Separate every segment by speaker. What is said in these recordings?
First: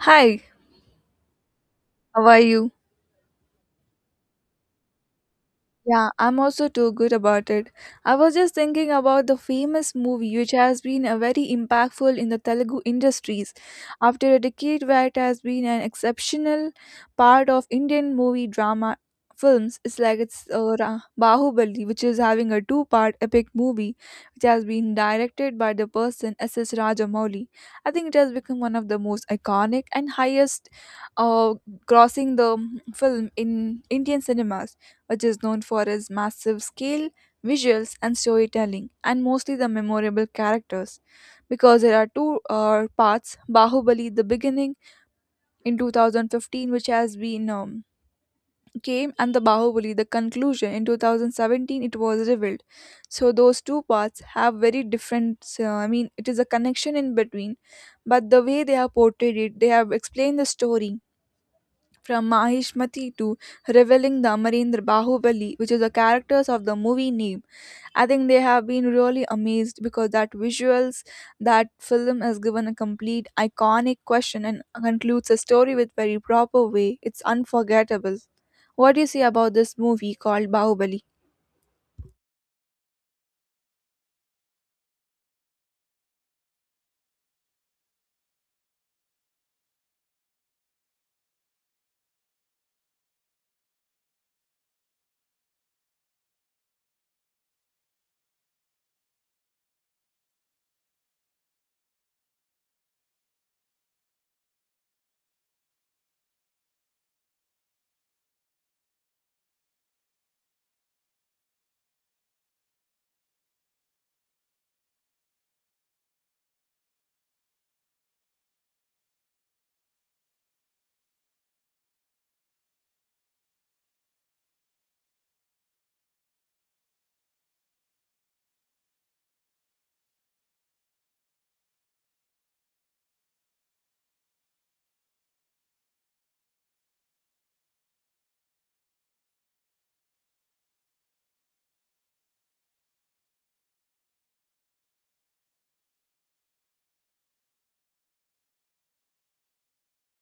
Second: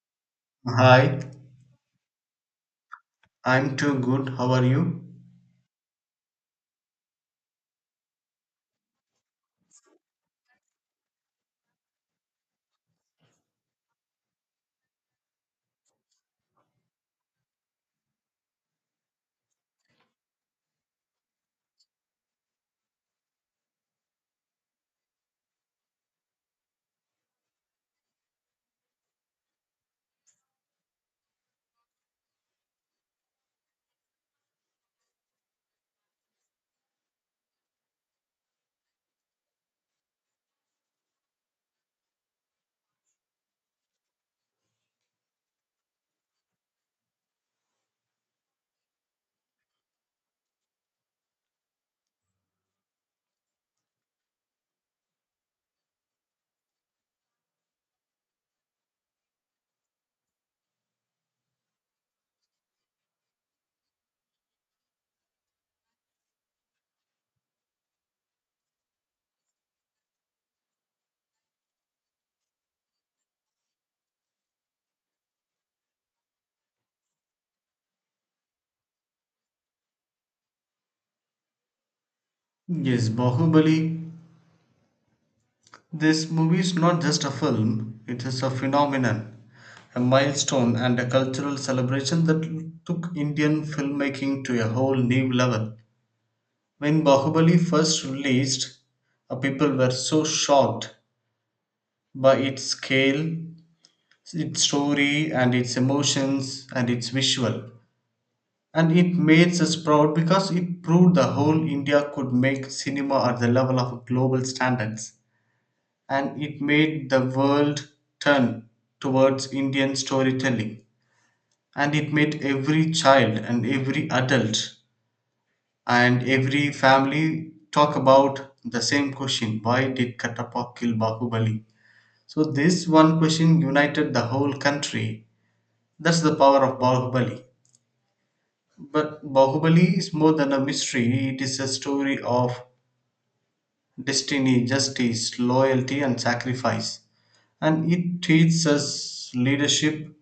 Speaker 1: Hi,
Speaker 2: Hi,
Speaker 1: how are you?
Speaker 2: I'm too good. How are you?
Speaker 1: Yeah, I'm also too good about it. I was just thinking about the famous movie which has been a very impactful in the Telugu industries. After a decade where it has been an exceptional part of Indian movie drama films, it's like Bahubali, which is having a two-part epic movie which has been directed by the person S. S. Rajamouli. I think it has become one of the most iconic and highest uh, crossing the film in Indian cinemas, which is known for its massive scale, visuals, and storytelling, and mostly the memorable characters. Because there are two parts, Bahubali, the beginning in 2015, which has been came, and the Bahubali, the conclusion in 2017, it was revealed. So, those two parts have very I mean, it is a connection in between, but the way they have portrayed it, they have explained the story from Mahishmati to revealing the Amarendra Bahubali, which is the characters of the movie name. I think they have been really amazed because that visuals, that film has given a complete iconic question and concludes a story with very proper way. It's unforgettable. What do you say about this movie called Bahubali?
Speaker 2: Yes, Bahubali. This movie is not just a film, it is a phenomenon, a milestone, and a cultural celebration that took Indian filmmaking to a whole new level. When Bahubali first released, people were so shocked by its scale, its story, and its emotions, and its visual. And it made us proud because it proved the whole India could make cinema at the level of global standards. And it made the world turn towards Indian storytelling. And it made every child and every adult and every family talk about the same question, why did Katappa kill Bahubali? So this one question united the whole country. That's the power of Bahubali. But Bahubali is more than a mystery, it is a story of destiny, justice, loyalty, and sacrifice. And it teaches us leadership,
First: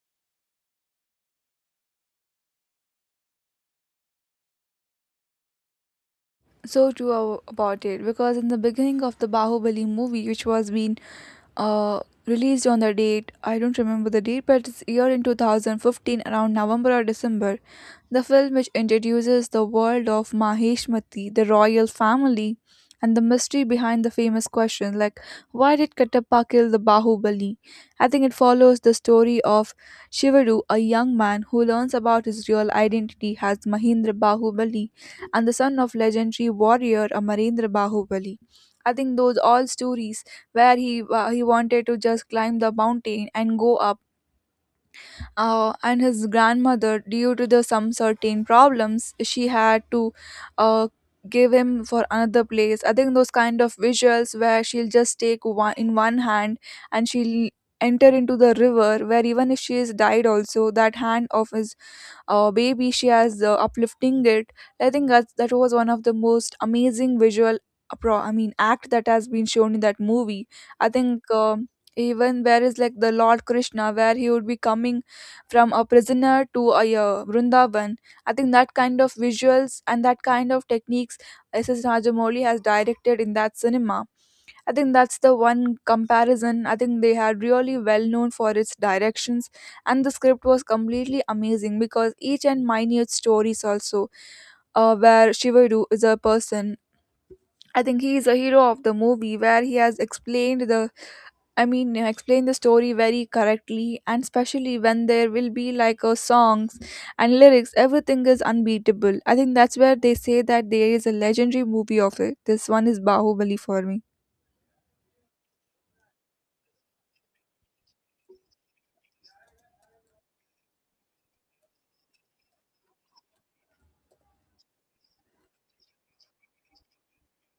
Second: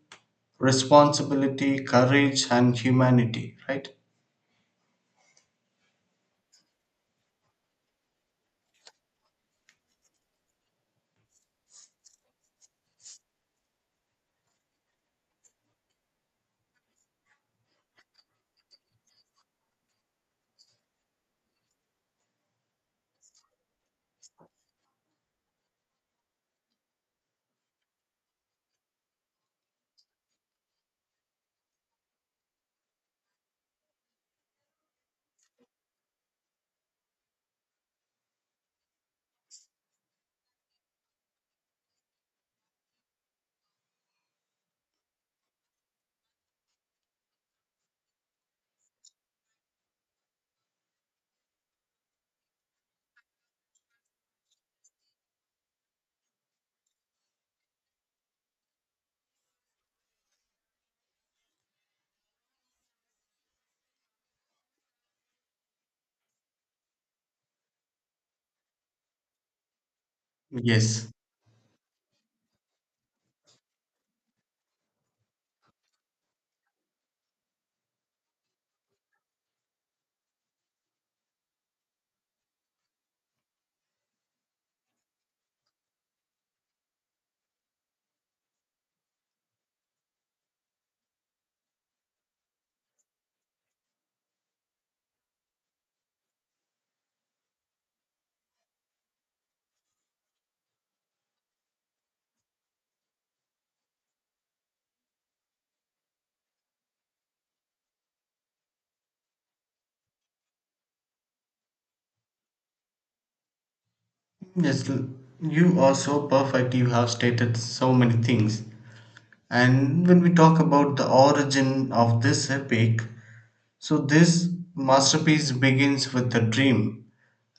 Speaker 2: responsibility, courage, and humanity, right?
Speaker 1: So true about it, because in the beginning of the Bahubali movie, which was being released on the date, I don't remember the date, but it's year in 2015 around November or December. The film, which introduces the world of Maheshmati, the royal family, and the mystery behind the famous question like, why did Kattappa kill the Bahubali? I think it follows the story of Shivaru, a young man who learns about his real identity as Mahindra Bahubali and the son of legendary warrior Amarendra Bahubali. I think those all stories where he wanted to just climb the mountain and go up, and his grandmother, due to the some certain problems, she had to uh, give him for another place. I think those kind of visuals where she'll just take one in one hand and she'll enter into the river, where even if she is died also, that hand of his baby she has uplifting it. I think that was one of the most amazing visual appro I mean act that has been shown in that movie. I
Speaker 2: Yes.
Speaker 1: think even where is like the Lord Krishna, where he would be coming from a prisoner to a Vrindavan. I think that kind of visuals and that kind of techniques SS Rajamouli has directed in that cinema. I think that's the one comparison. I think they are really well known for its directions, and the script was completely amazing because each and minute stories also, where Shivaru is a person. I think he is a hero of the movie where he has explained the, explained the story very correctly, and especially when there will be like a songs and lyrics, everything is unbeatable. I think that's where they say that there is a legendary movie of it. This one is Bahubali for me.
Speaker 2: Yes, you are so perfect. You have stated so many things. And when we talk about the origin of this epic, so this masterpiece begins with the dream.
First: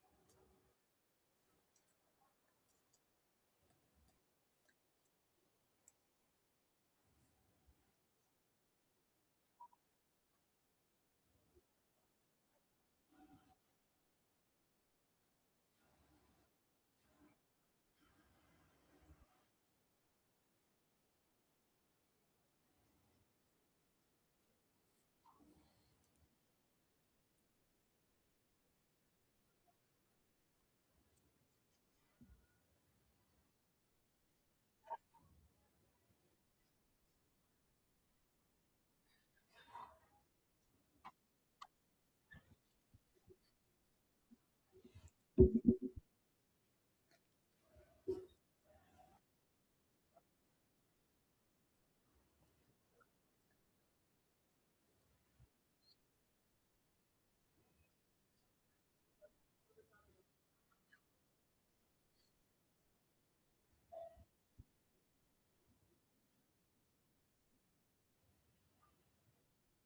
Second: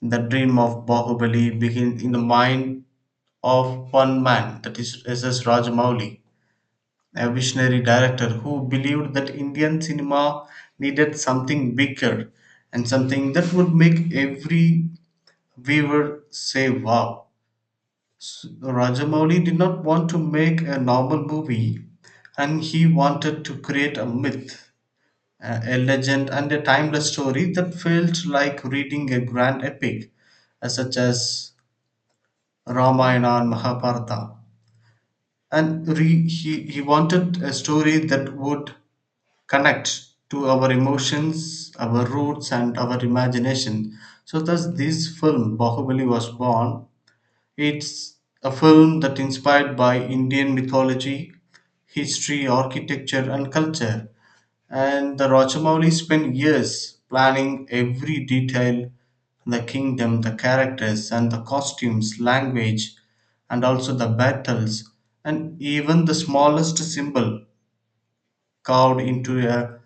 Speaker 2: The dream of Bahubali begins in the mind of one man, that is S.S. Rajamouli, a visionary director who believed that Indian cinema needed something bigger and something that would make every viewer say wow. Rajamouli did not want to make a normal movie, and he wanted to create a myth, a legend, and a timeless story that felt like reading a grand epic, such as Ramayana and Mahabharata. And he wanted a story that would connect to our emotions, our roots, and our imagination. So, thus, this film, Bahubali, was born. It's a film that inspired by Indian mythology, history, architecture, and culture. And the Rochamouli spent years planning every detail, the kingdom, the characters, and the costumes, language, and also the battles, and even the smallest symbol carved into a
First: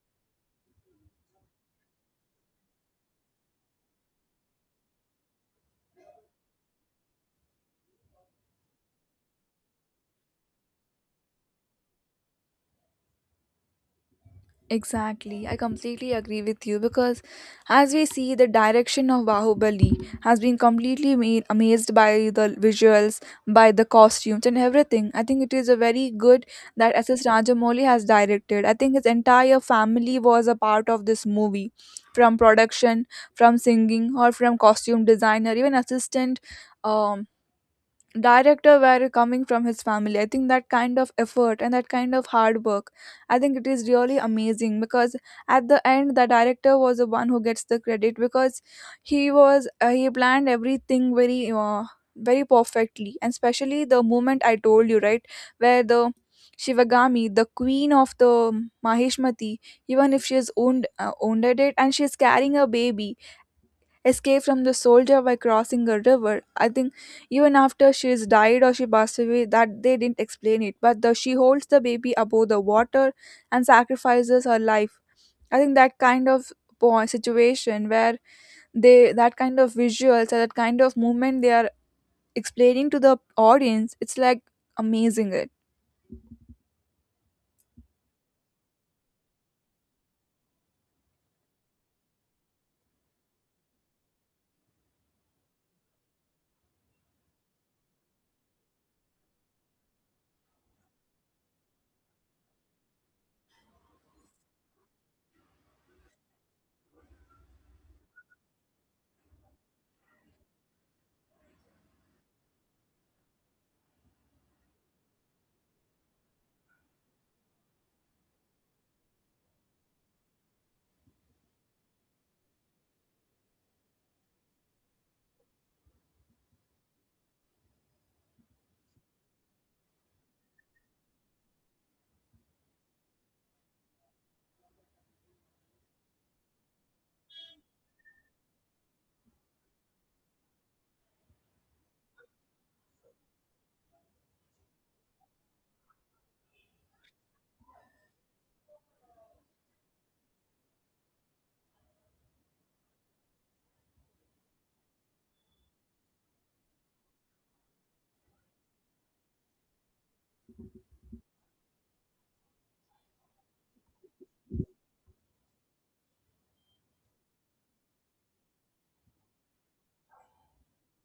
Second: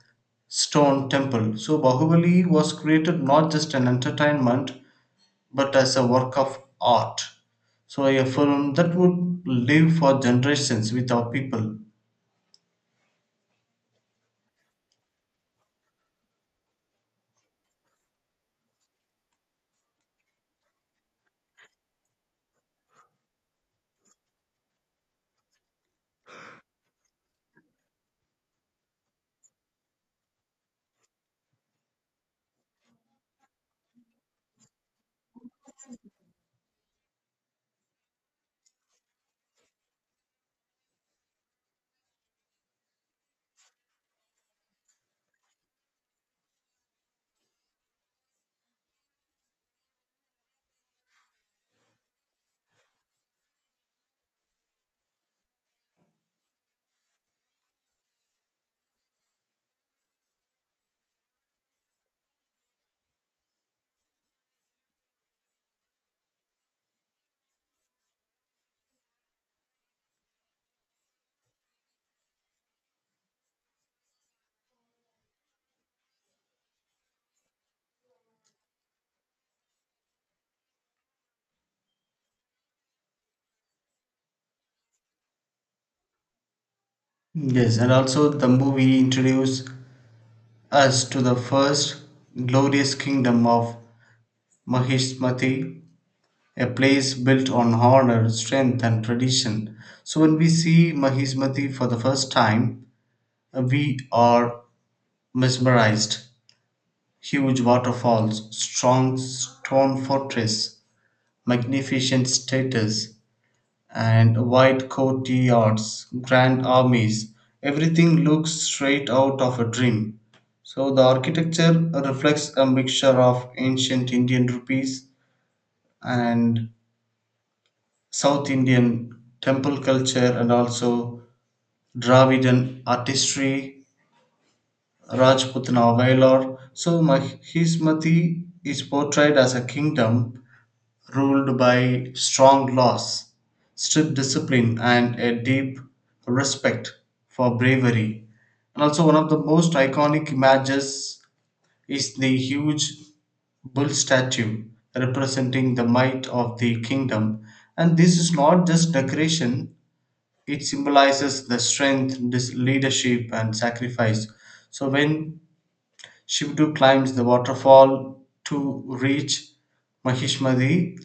Speaker 2: stone temple. So Bahubali was created not just an entertainment but as a work of art. So, a film that would live for generations with our people.
Speaker 1: Exactly. I completely agree with you, because as we see, the direction of Bahubali has been completely made, amazed by the visuals, by the costumes and everything. I think it is a very good that SS Rajamouli has directed. I think his entire family was a part of this movie, from production, from singing or from costume designer, even assistant um director were coming from his family. I think that kind of effort and that kind of hard work, I think it is really amazing, because at the end the director was the one who gets the credit, because he planned everything very perfectly, and especially the moment I told you, right, where the Shivagami, the queen of the Mahishmati, even if she is owned wounded it and she is carrying a baby, escaped from the soldier by crossing a river. I think even after she's died or she passed away, that they didn't explain it. But the she holds the baby above the water and sacrifices her life. I think that kind of situation where they that kind of visuals or that kind of movement they are explaining to the audience, it's like amazing. It
Speaker 2: Yes, and also the movie introduced us to the first glorious kingdom of Mahismati, a place built on honor, strength, and tradition. So when we see Mahismati for the first time, we are mesmerized. Huge waterfalls, strong stone fortress, magnificent statues, and white courtyards, grand armies, everything looks straight out of a dream. So the architecture reflects a mixture of ancient Indian rupees and South Indian temple culture and also Dravidian artistry, Rajputana Vailar. So Hismati is portrayed as a kingdom ruled by strong laws, strict discipline, and a deep respect for bravery. And also, one of the most iconic images is the huge bull statue representing the might of the kingdom. And this is not just decoration, it symbolizes the strength, leadership, and sacrifice. So when Shivdu climbs the waterfall to reach Mahishmadi,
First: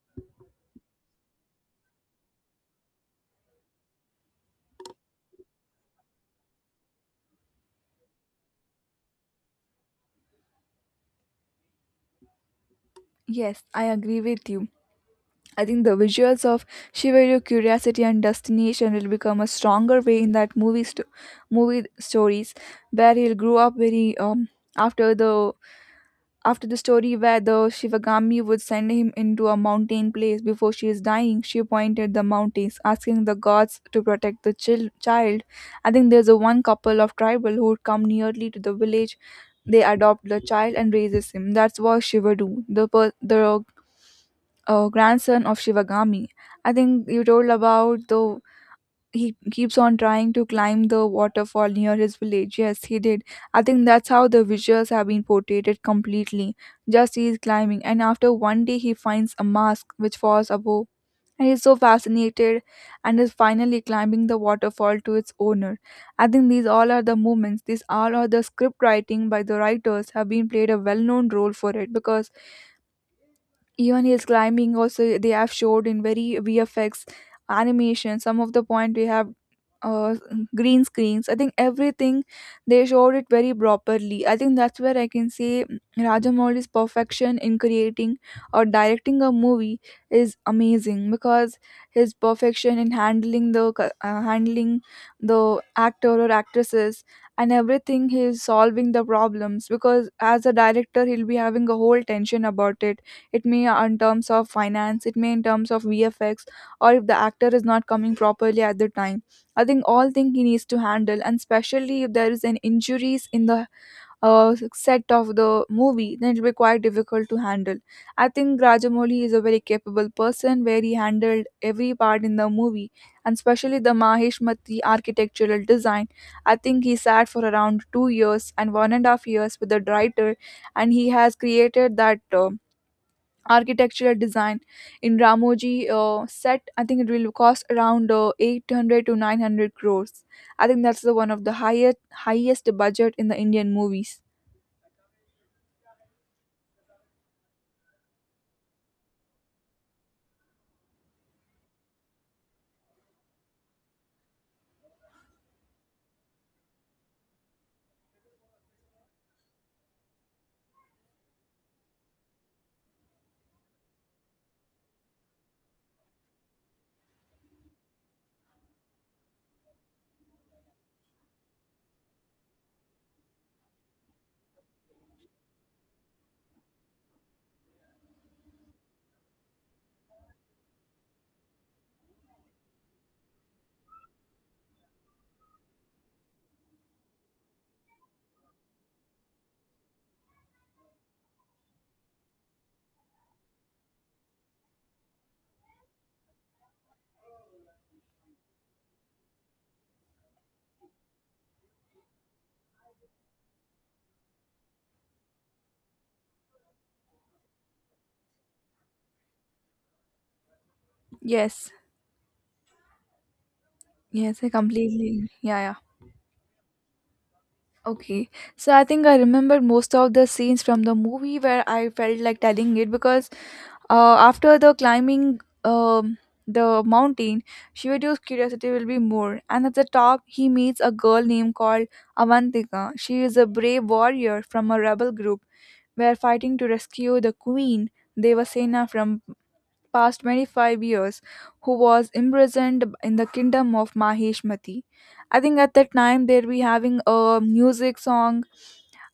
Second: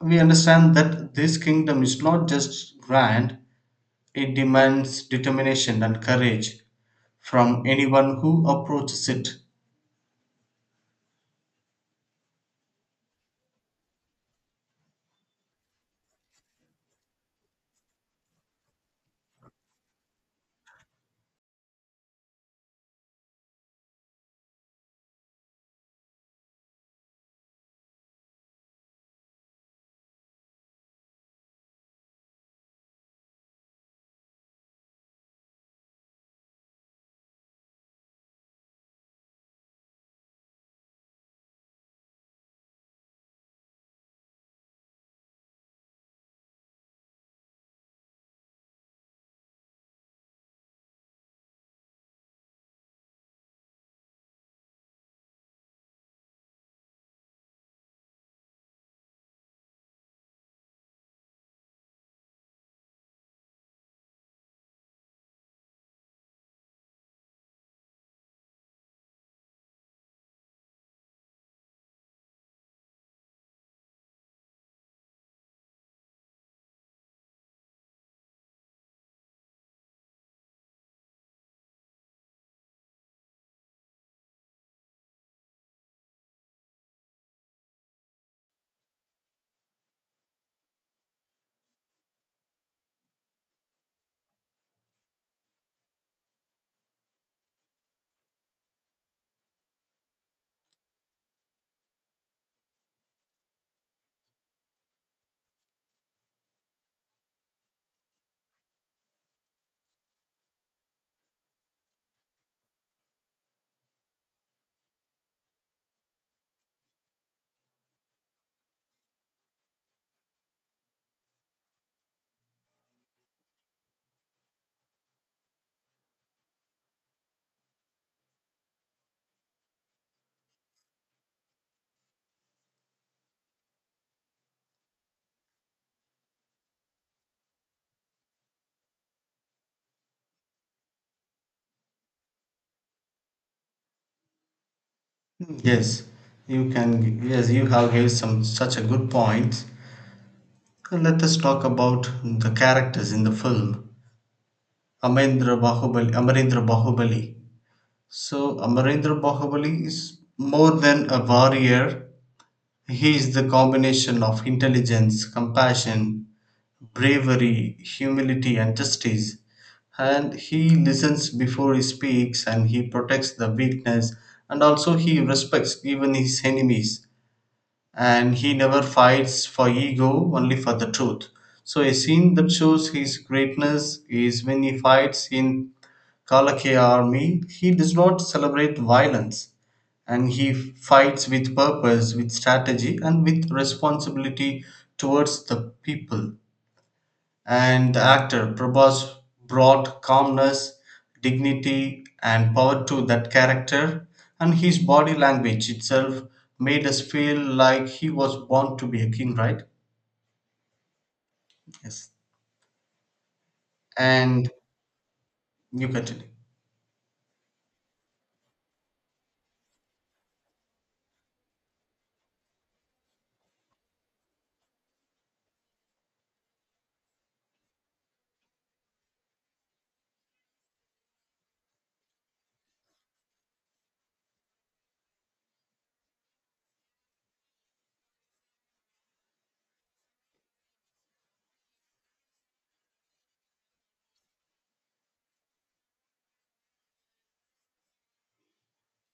Speaker 2: we understand that this kingdom is not just grand, it demands determination and courage from anyone who approaches it.
Speaker 1: yes, I agree with you. I think the visuals of Shiva, your curiosity and destination will become a stronger way in that movie stories, where he'll grow up very, after the story, where the Shivagami would send him into a mountain place. Before she is dying, she pointed the mountains, asking the gods to protect the child. I think there's a one couple of tribal who would come nearly to the village. They adopt the child and raises him. That's what Shiva do, the grandson of Shivagami. I think you told about the he keeps on trying to climb the waterfall near his village. Yes, he did. I think that's how the visuals have been portrayed completely. Just he is climbing, and after one day, he finds a mask which falls above. And he's so fascinated and is finally climbing the waterfall to its owner. I think these all are the moments, these all are the script writing by the writers, have been played a well known role for it, because even his climbing also, they have showed in very VFX animation. Some of the point we have uh, green screens. I think everything they showed it very properly. I think that's where I can say Rajamouli's perfection in creating or directing a movie is amazing, because his perfection in handling handling the actor or actresses and everything, he is solving the problems, because as a director he'll be having a whole tension about it. It may, in terms of finance, it may in terms of VFX, or if the actor is not coming properly at the time, I think all thing he needs to handle, and especially if there is an injuries in the set of the movie, then it will be quite difficult to handle. I think Rajamouli is a very capable person, where he handled every part in the movie, and especially the Maheshmati architectural design. I think he sat for around 2 years and 1.5 years with the writer, and he has created that architectural design in Ramoji set. I think it will cost around 800 to 900 crores. I think that's the one of the highest budget in the Indian movies.
Speaker 2: Yes, you can. Yes, you have gave some such a good point. Let us talk about the characters in the film. Amarendra Bahubali. Amarendra Bahubali. So Amarendra Bahubali is more than a warrior. He is the combination of intelligence, compassion, bravery, humility, and justice. And he listens before he speaks, and he protects the weakness, and also he respects even his enemies. And he never fights for ego, only for the truth. So a scene that shows his greatness is when he fights in Kalakya army. He does not celebrate violence, and he fights with purpose, with strategy, and with responsibility towards the people. And the actor Prabhas brought calmness, dignity, and power to that character, and his body language itself made us feel like he was born to be a king, right?
Speaker 1: Yes,
Speaker 2: Yes.
Speaker 1: yes, I
Speaker 2: And
Speaker 1: completely. Yeah, yeah.
Speaker 2: you continue.
Speaker 1: Okay, so I think I remember most of the scenes from the movie where I felt like telling it, because after the climbing the mountain, Shivadio's curiosity will be more. And at the top, he meets a girl named called Avantika. She is a brave warrior from a rebel group were fighting to rescue the queen Devasena from past 25 years, who was imprisoned in the kingdom of Maheshmati. I think at that time they'll be having a music song,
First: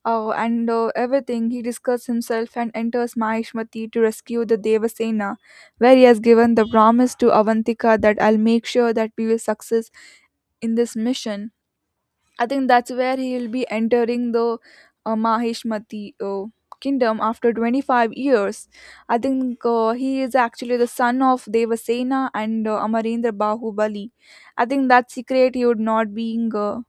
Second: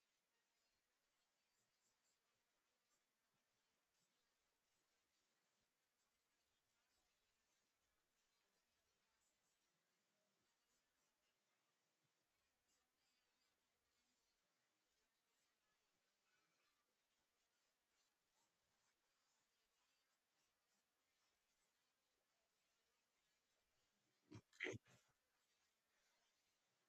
Speaker 1: and everything. He discovers himself and enters Maheshmati to rescue the Devasena, where he has given the promise to Avantika that I'll make sure that we will success in this mission. I think that's where he'll be entering the Mahishmati kingdom after 25 years. I think he is actually the son of Devasena and Amarendra Bahubali. I think that secret he would not being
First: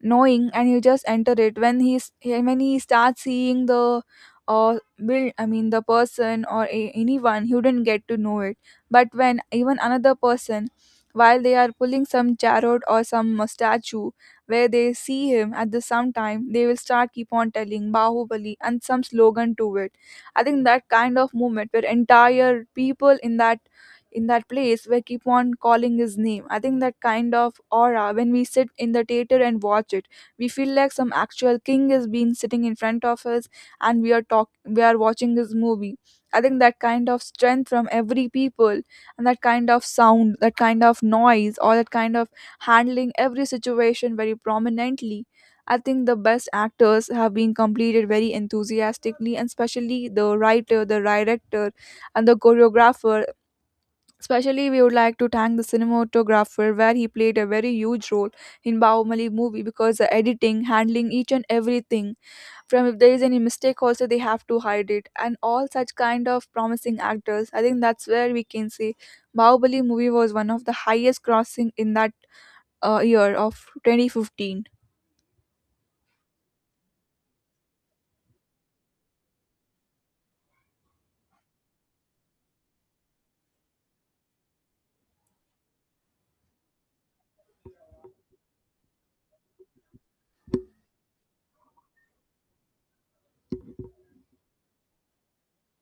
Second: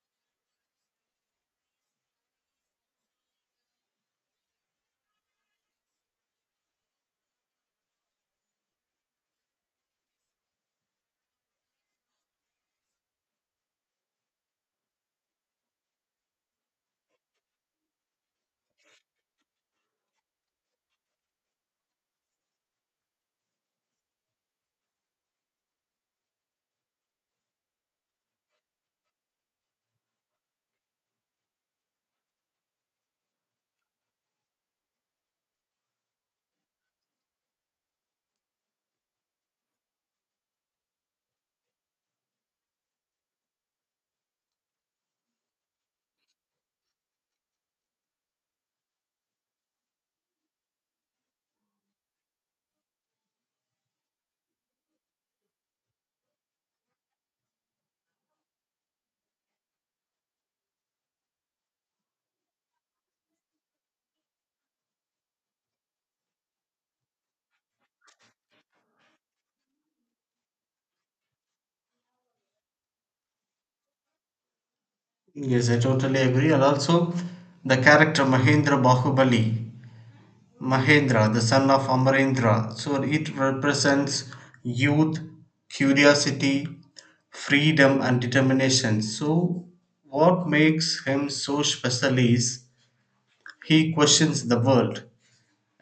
Speaker 1: knowing, and he just enter it when he starts seeing the uh, build. I mean the person or anyone, he wouldn't get to know it. But when even another person, while they are pulling some chariot or some statue, where they see him at the some time, they will start keep on telling Bahubali and some slogan to it. I think that kind of movement where entire people in that place where keep on calling his name, I think that kind of aura, when we sit in the theater and watch it, we feel like some actual king is being sitting in front of us, and we are watching his movie. I think that kind of strength from every people, and that kind of sound, that kind of noise, or that kind of handling every situation very prominently. I think the best actors have been completed very enthusiastically, and especially the writer, the director, and the choreographer. Especially, we would like to thank the cinematographer, where he played a very huge role in Bahumali movie, because the editing, handling each and everything, from if there is any mistake, also they have to hide it, and all such kind of promising actors. I think that's where we can say Bahubali movie was one of the highest crossing in that year of 2015.
Speaker 2: Yes, I totally agree. And also, the character Mahendra Bahubali, Mahendra, the son of Amarendra. So it represents youth, curiosity, freedom, and determination. So what makes him so special is he questions the world,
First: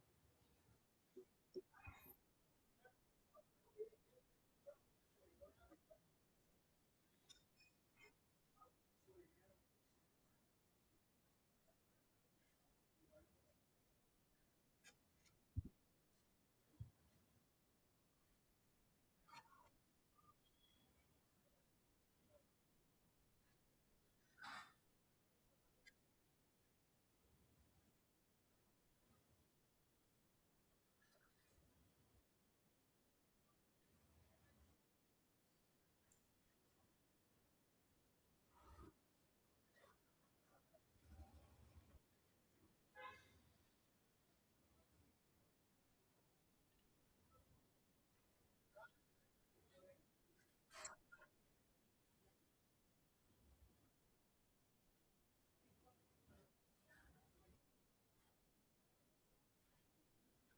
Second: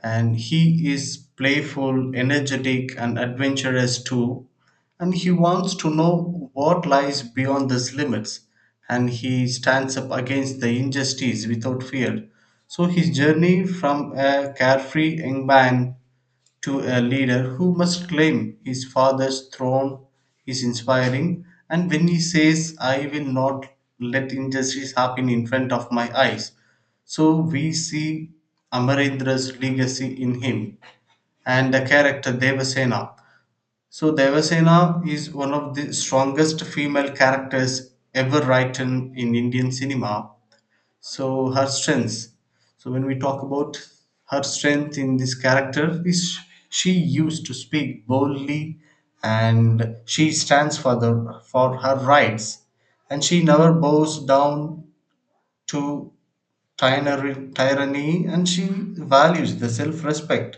Speaker 2: and he is playful, energetic, and adventurous too. And he wants to know what lies beyond these limits, and he stands up against the injustice without fear. So his journey from a carefree young man to a leader who must claim his father's throne is inspiring. And when he says, I will not let injustice happen in front of my eyes, so we see Amarendra's legacy in him. And the character Devasena, so Devasena is one of the strongest female characters ever written in Indian cinema. So her strengths, so when we talk about her strength in this character is she used to speak boldly, and she stands for the for her rights, and she never bows down to tyranny, and she values the self-respect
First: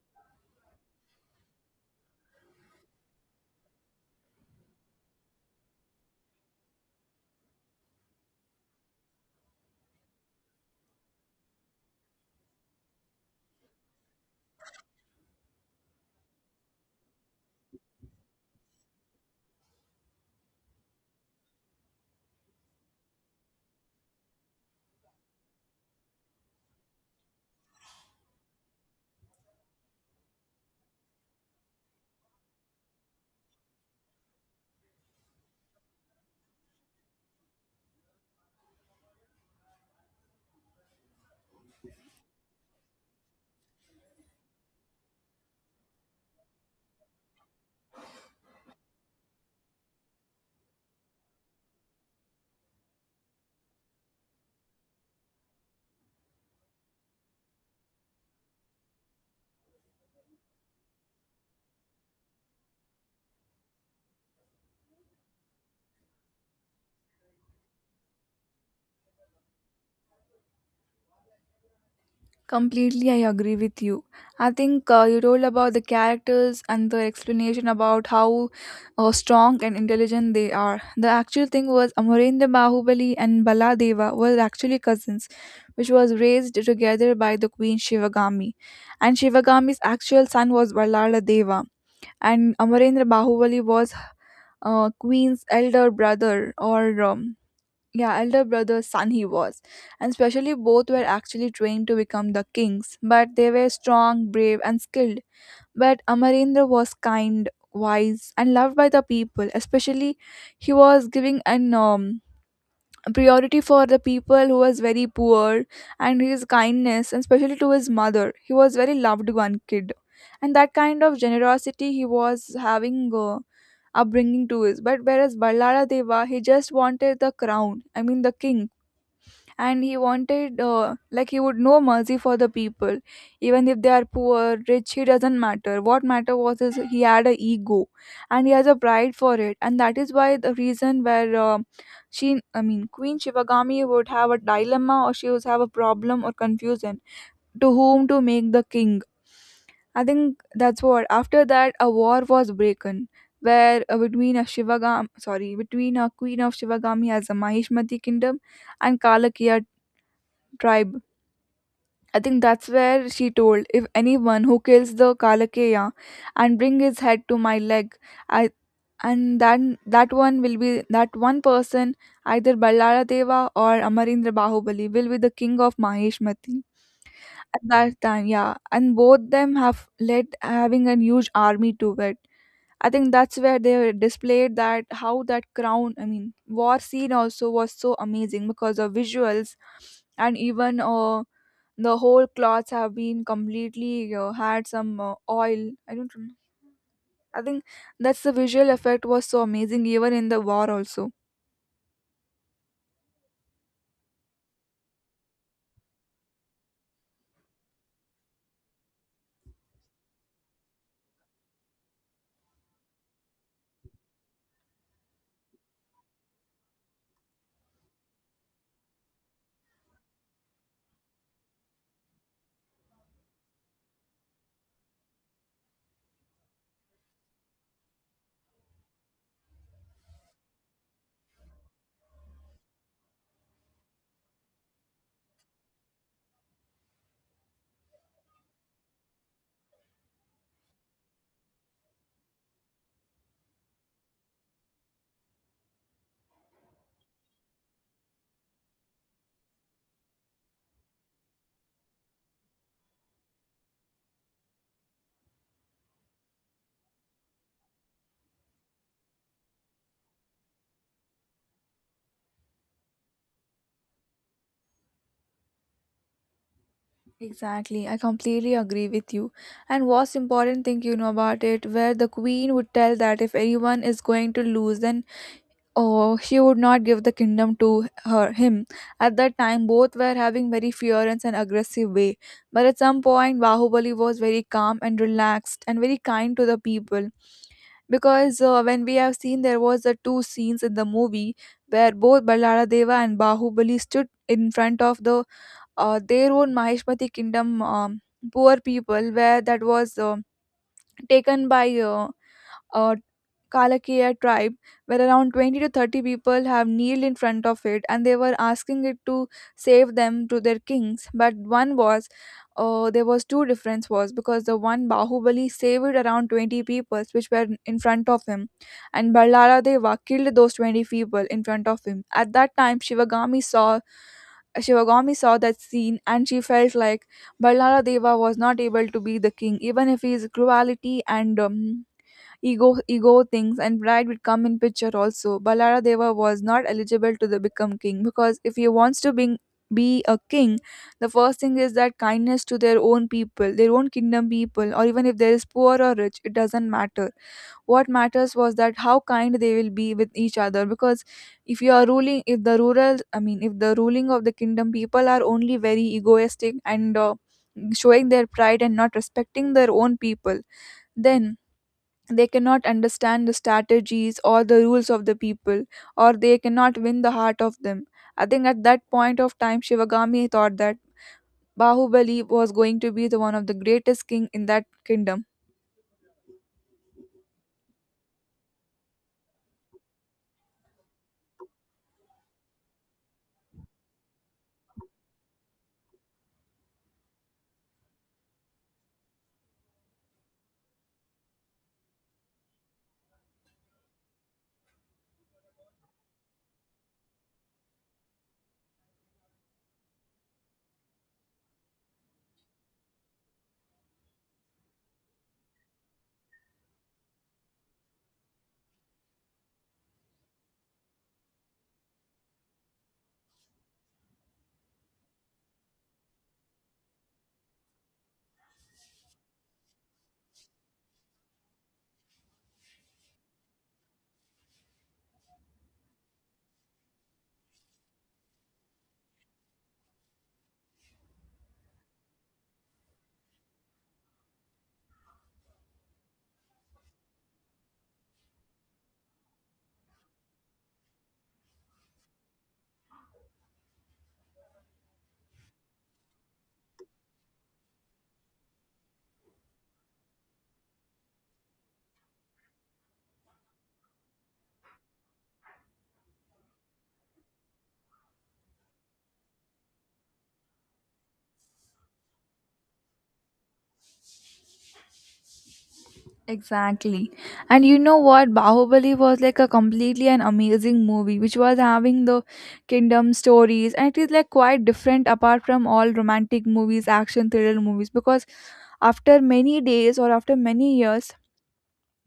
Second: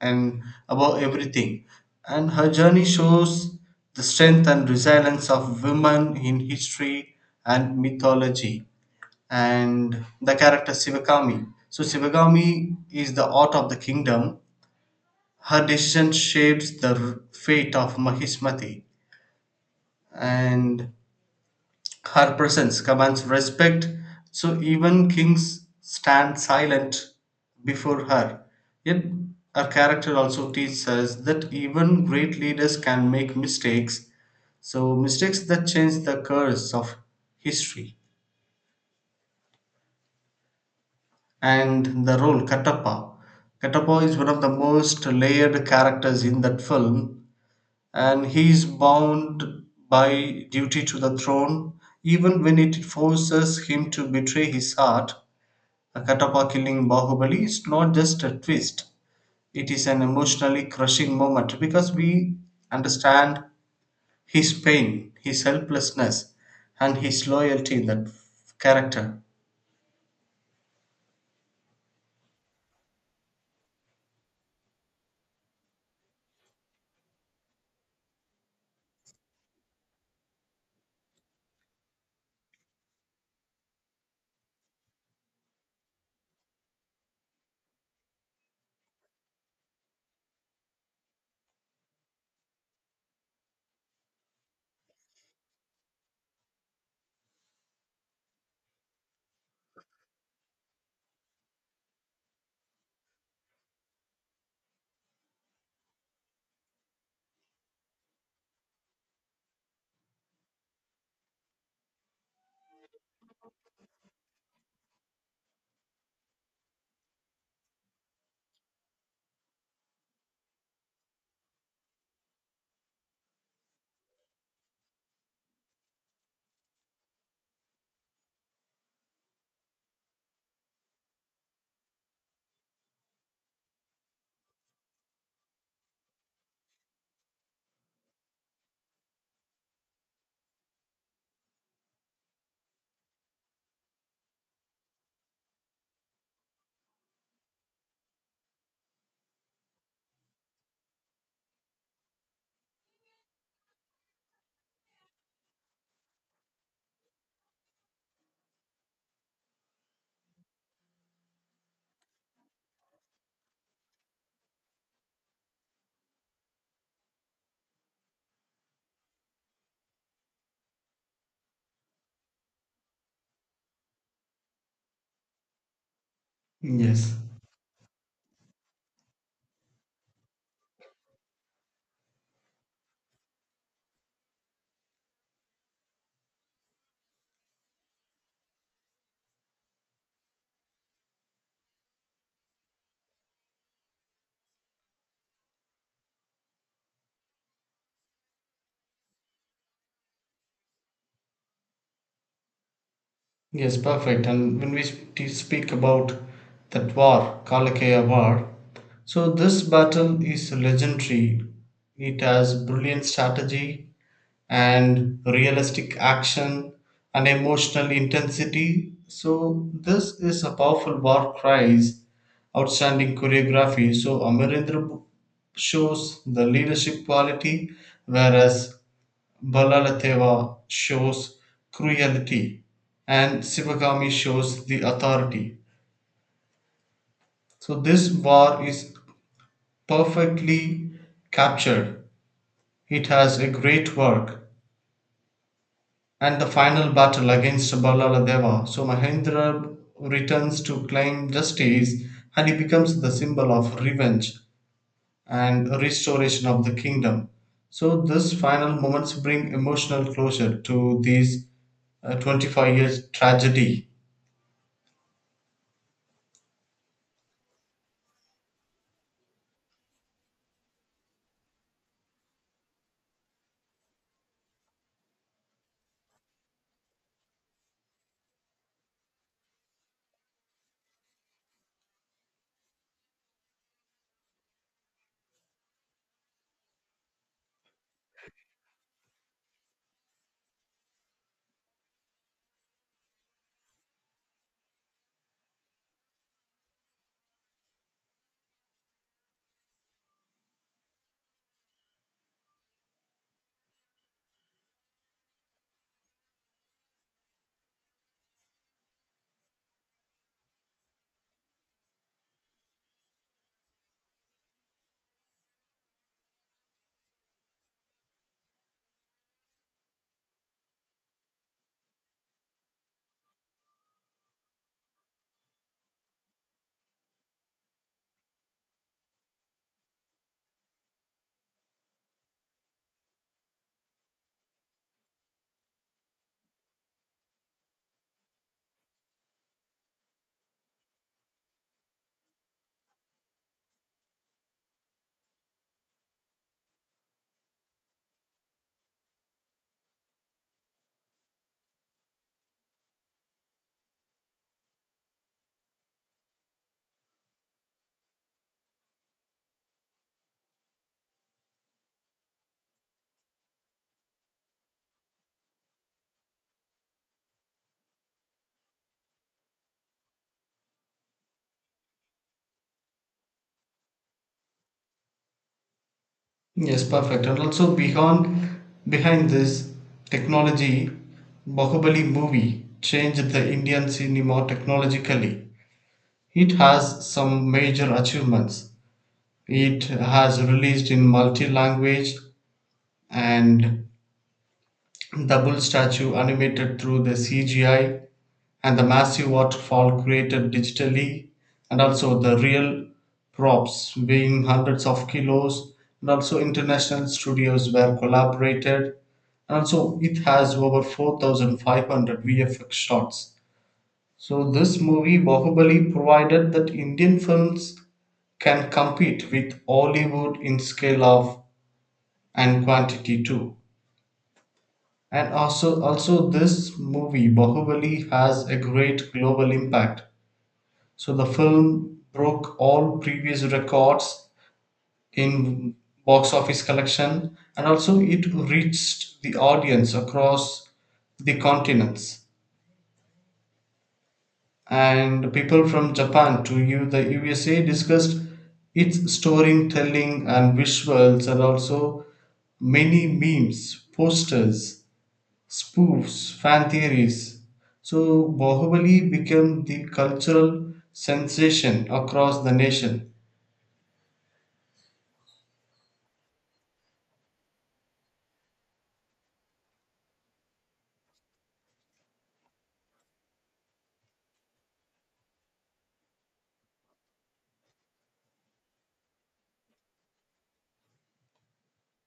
Speaker 2: and above everything. And her journey shows the strength and resilience of women in history and mythology. And the character Shivakami. So Shivakami is the art of the kingdom. Her decision shapes the fate of Mahismati, and her presence commands respect. So even kings stand silent before her. Yet her character also teaches us that even great leaders can make mistakes. So mistakes that change the course of history. And the role Kattappa. Kattappa is one of the most layered characters in that film, and he is bound by duty to the throne, even when it forces him to betray his heart. A Kattappa killing Bahubali is not just a twist, it is an emotionally crushing moment because we understand his pain, his helplessness, and his loyalty in that character.
Speaker 1: Completely, I agree with you. I think you told about the characters and the explanation about how strong and intelligent they are. The actual thing was Amarendra Bahubali and Baladeva were actually cousins, which was raised together by the queen Shivagami. And Shivagami's actual son was Baladeva. And Amarendra Bahubali was queen's elder brother, or yeah, elder brother's son he was. And especially both were actually trained to become the kings, but they were strong, brave and skilled. But Amarendra was kind, wise and loved by the people, especially he was giving an priority for the people who was very poor. And his kindness, and especially to his mother, he was very loved one kid, and that kind of generosity he was having, upbringing to his. But whereas Ballara Deva, he just wanted the crown, I mean the king. And he wanted, like, he would know mercy for the people, even if they are poor, rich, he doesn't matter, what matter was, is he had a ego. And he has a pride for it, and that is why the reason where, she I mean queen Shivagami would have a dilemma, or she would have a problem or confusion to whom to make the king. I think that's what, after that a war was broken, where, between a between a queen of Shivagami as a Mahishmati kingdom and Kalakiya tribe. I think that's where she told, if anyone who kills the Kalakeya and bring his head to my leg, I and then that one person, either Ballara Deva or Amarendra Bahubali, will be the king of Maheshmati.
Speaker 2: Yes.
Speaker 1: At that time, yeah. And both them have led having a huge army to it. I think that's where they displayed that how that crown, I mean, war scene also was so amazing because of visuals, and even the whole cloths have been completely, had some oil, I don't remember. I think that's the visual effect was so amazing, even in the war also.
Speaker 2: Yes, perfect. And when we speak about that war, Kalakaya War, so this battle is legendary. It has brilliant strategy and realistic action and emotional intensity. So this is a powerful war cries, outstanding choreography. So Amarendra shows the leadership quality, whereas Balalateva shows cruelty and Sivagami shows the authority. So this war is perfectly captured. It has a great work. And the final battle against Balaladeva, so Mahendra returns to claim justice, and he becomes the symbol of revenge and restoration of the kingdom. So this final moments bring emotional closure to these 25 years tragedy.
Speaker 1: Exactly, I completely agree with you. And what's important thing you know about it, where the queen would tell that if anyone is going to lose, then oh, she would not give the kingdom to her him. At that time both were having very furious and aggressive way, but at some point Bahubali was very calm and relaxed and very kind to the people, because when we have seen there was the two scenes in the movie where both Ballara Deva and Bahubali stood in front of the, their own Maheshmati kingdom, poor people, where that was taken by uh, Kalakia tribe, where around 20 to 30 people have kneeled in front of it and they were asking it to save them to their kings. But there was two difference was because the one Bahubali saved around 20 people which were in front of him, and Ballara Deva killed those 20 people in front of him. At that time, Shivagami saw that scene and she felt like Ballara Deva was not able to be the king, even if his cruelty and, ego ego things and pride would come in picture. Also Balaradeva was not eligible to the become king, because if he wants to being be a king, the first thing is that kindness to their own people, their own kingdom people. Or even if there is poor or rich, it doesn't matter, what matters was that how kind they will be with each other. Because if you are ruling if the rural I mean if the ruling of the kingdom people are only very egoistic and, showing their pride and not respecting their own people, then they cannot understand the strategies or the rules of the people, or they cannot win the heart of them. I think at that point of time Shivagami thought that Bahubali was going to be the one of the greatest king in that kingdom.
Speaker 2: Yes, perfect. And also beyond behind this technology, Bahubali movie changed the Indian cinema technologically. It has some major achievements. It has released in multi-language, and double statue animated through the CGI, and the massive waterfall created digitally, and also the real props weighing hundreds of kilos, and also international studios were collaborated, and also it has over 4,500 vfx shots. So this movie Bahubali provided that Indian films can compete with Hollywood in scale of and quantity too. And also, this movie Bahubali has a great global impact. So the film broke all previous records in box office collection, and also it reached the audience across the continents. And people from Japan to U the USA discussed its storytelling and visuals, and also many memes, posters, spoofs, fan theories. So Bahubali became the cultural sensation across the nation.
Speaker 1: Exactly. And you know what? Bahubali was like a completely an amazing movie which was having the kingdom stories, and it is like quite different apart from all romantic movies, action thriller movies, because after many days or after many years,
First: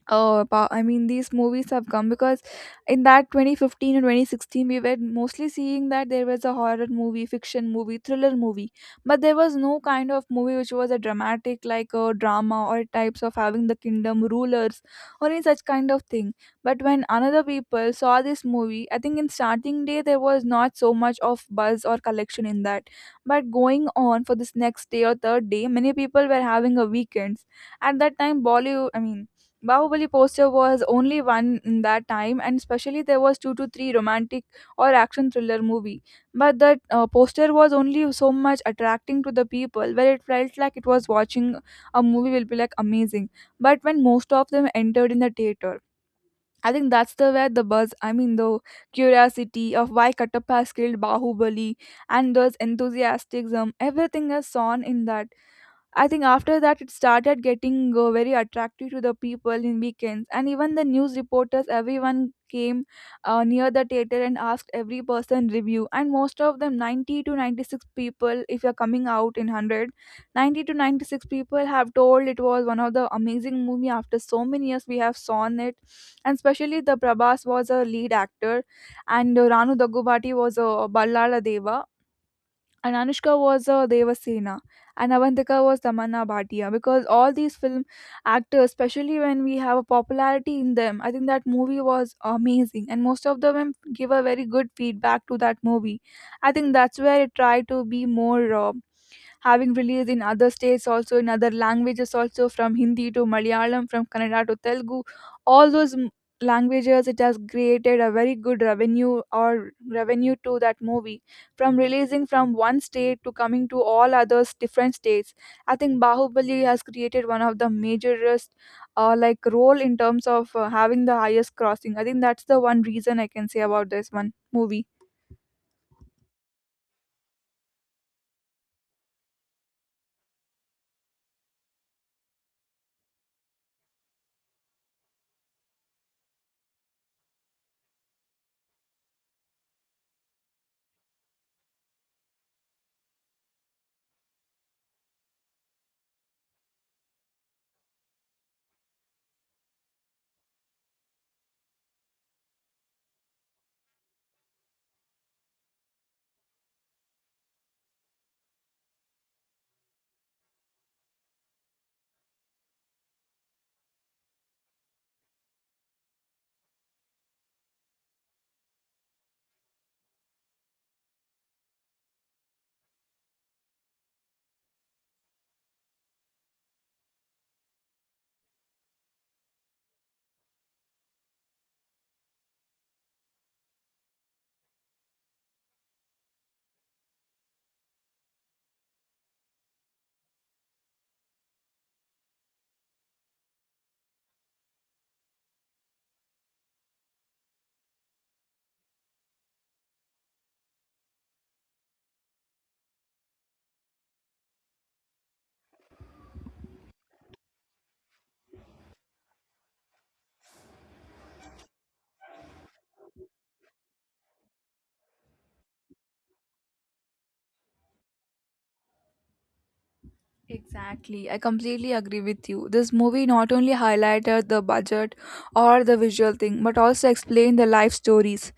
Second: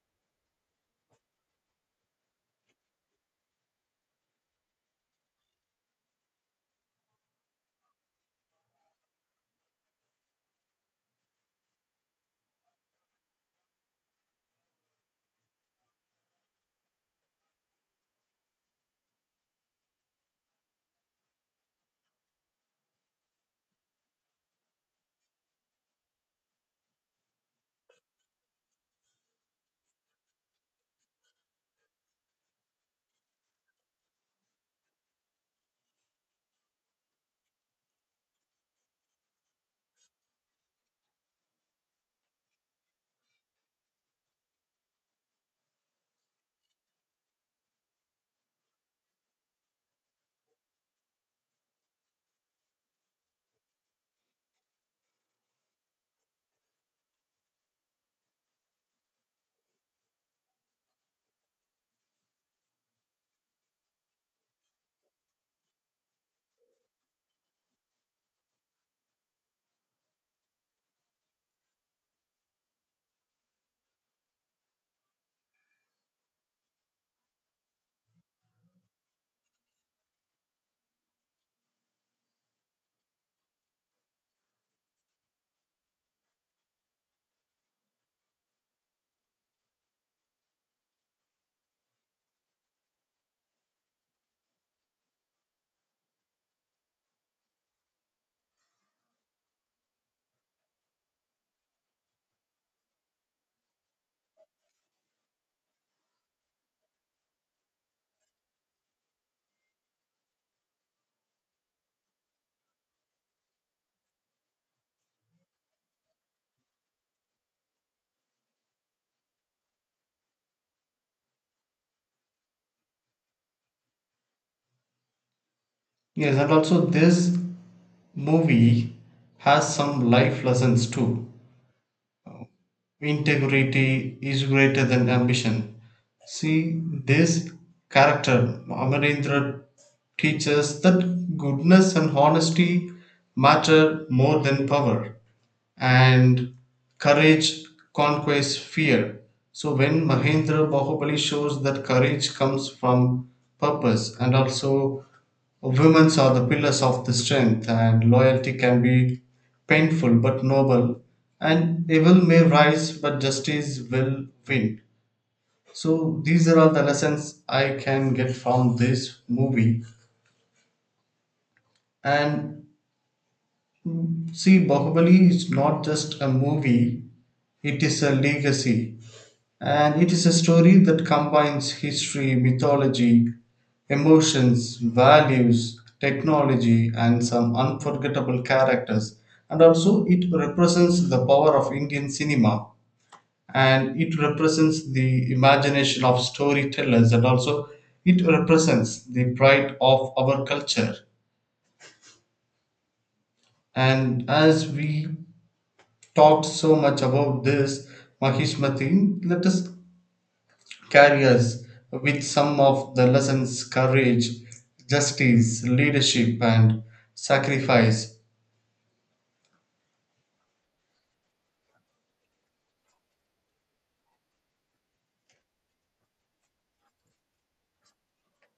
Speaker 1: oh, about, I mean, these movies have come because in that 2015 and 2016, we were mostly seeing that there was a horror movie, fiction movie, thriller movie, but there was no kind of movie which was a dramatic, like a drama or types of having the kingdom, rulers, or any such kind of thing. But when another people saw this movie, I think in starting day, there was not so much of buzz or collection in that. But going on for this next day or third day, many people were having a weekends at that time. Bollywood i mean Bahubali poster was only one in that time, and especially there was two to three romantic or action thriller movie. But that poster was only so much attracting to the people, where it felt like it was watching a movie will be like amazing. But when most of them entered in the theater, I think that's the where the buzz, I mean the curiosity of why Kattappa has killed Bahubali and those enthusiasm, everything is on in that. I think after that it started getting very attractive to the people in weekends, and even the news reporters, everyone came near the theater and asked every person review. And most of them, 90 to 96 people, if you're coming out in 100, 90 to 96 people have told it was one of the amazing movie. After so many years, we have seen it, and especially the Prabhas was a lead actor, and Ranu Dagubati was a Ballala Deva, and Anushka was Devasena, and Avantika was Tamanna Bhatia, because all these film actors, especially when we have a popularity in them, I think that movie was amazing and most of them give a very good feedback to that movie. I think that's where it tried to be more. Having released in other states also, in other languages also, from hindi to malayalam, from kannada to telugu, all those languages, it has created a very good revenue to that movie, from releasing from one state to coming to all others different states. I think Bahubali has created one of the majorest, like role in terms of, having the highest crossing. I think that's the one reason I can say about this one movie.
Speaker 2: Yes, and also this movie has some life lessons too. Integrity is greater than ambition. See, this character, Amarendra, teaches that goodness and honesty matter more than power, and courage conquers fear. So when Mahendra Bahubali shows that courage comes from purpose, and also women are the pillars of the strength, and loyalty can be painful but noble, and evil may rise but justice will win. So these are all the lessons I can get from this movie. And see, Bahubali is not just a movie, it is a legacy. And it is a story that combines history, mythology, emotions, values, technology, and some unforgettable characters. And also, it represents the power of Indian cinema, and it represents the imagination of storytellers, and also it represents the pride of our culture. And as we talked so much about this, Mahishmati, let us carries with some of the lessons, courage, justice, leadership, and sacrifice.
Speaker 1: Exactly. I completely agree with you. This movie not only highlighted the budget or the visual thing, but also explained the life stories.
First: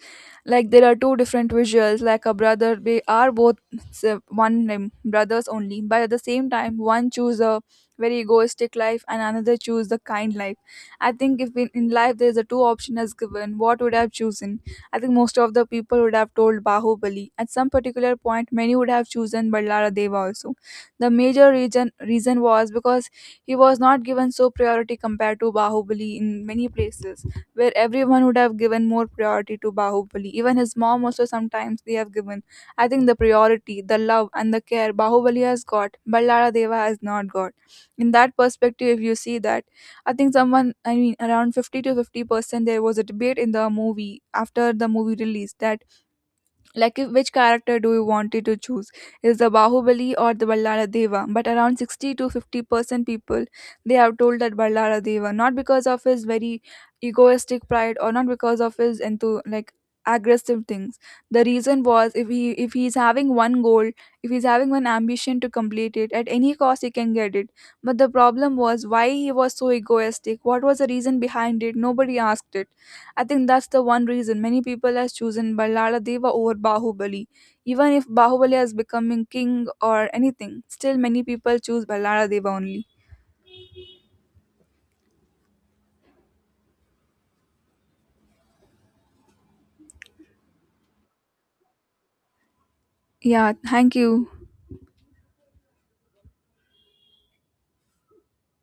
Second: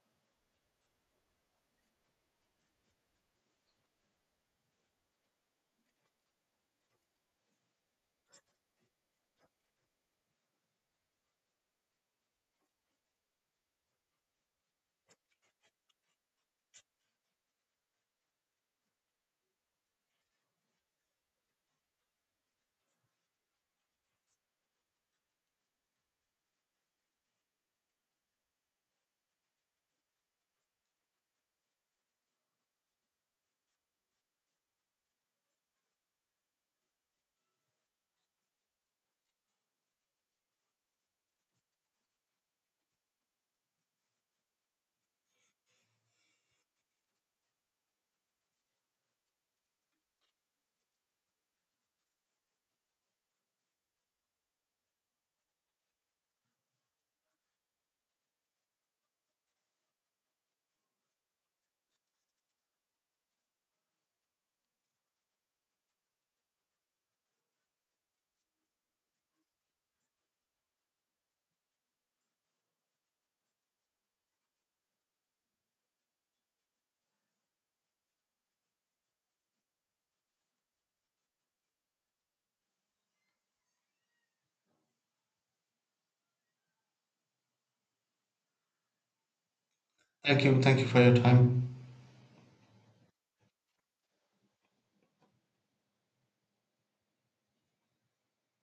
Speaker 1: Like there are two different visuals like a brother, they are both one name brothers only, but at the same time one choose a very egoistic life and another choose the kind life. I think if in life there's a two option as given, what would I have chosen? I think most of the people would have told Bahubali. At some particular point many would have chosen Ballara Deva also. The major reason was because he was not given so priority compared to Bahubali in many places, where everyone would have given more priority to Bahubali. Even his mom also sometimes they have given. I think the priority, the love and the care Bahubali has got, Ballara Deva has not got. In that perspective, if you see that, I think someone, I mean, around 50 to 50%, there was a debate in the movie after the movie release that, like, which character do you wanted to choose? Is the Bahubali or the Ballara Deva? But around 60 to 50% people, they have told that Ballara Deva, not because of his very egoistic pride or not because of his into, like, aggressive things. The reason was, if he's having one goal, if he's having one ambition to complete it at any cost, he can get it. But the problem was why he was so egoistic. What was the reason behind it? Nobody asked it. I think that's the one reason many people has chosen Ballada Deva over Bahubali. Even if Bahubali has becoming king or anything, still many people choose Ballada Deva only.
Speaker 2: Thank you. Thank you for your time.
Speaker 1: Yeah, thank you.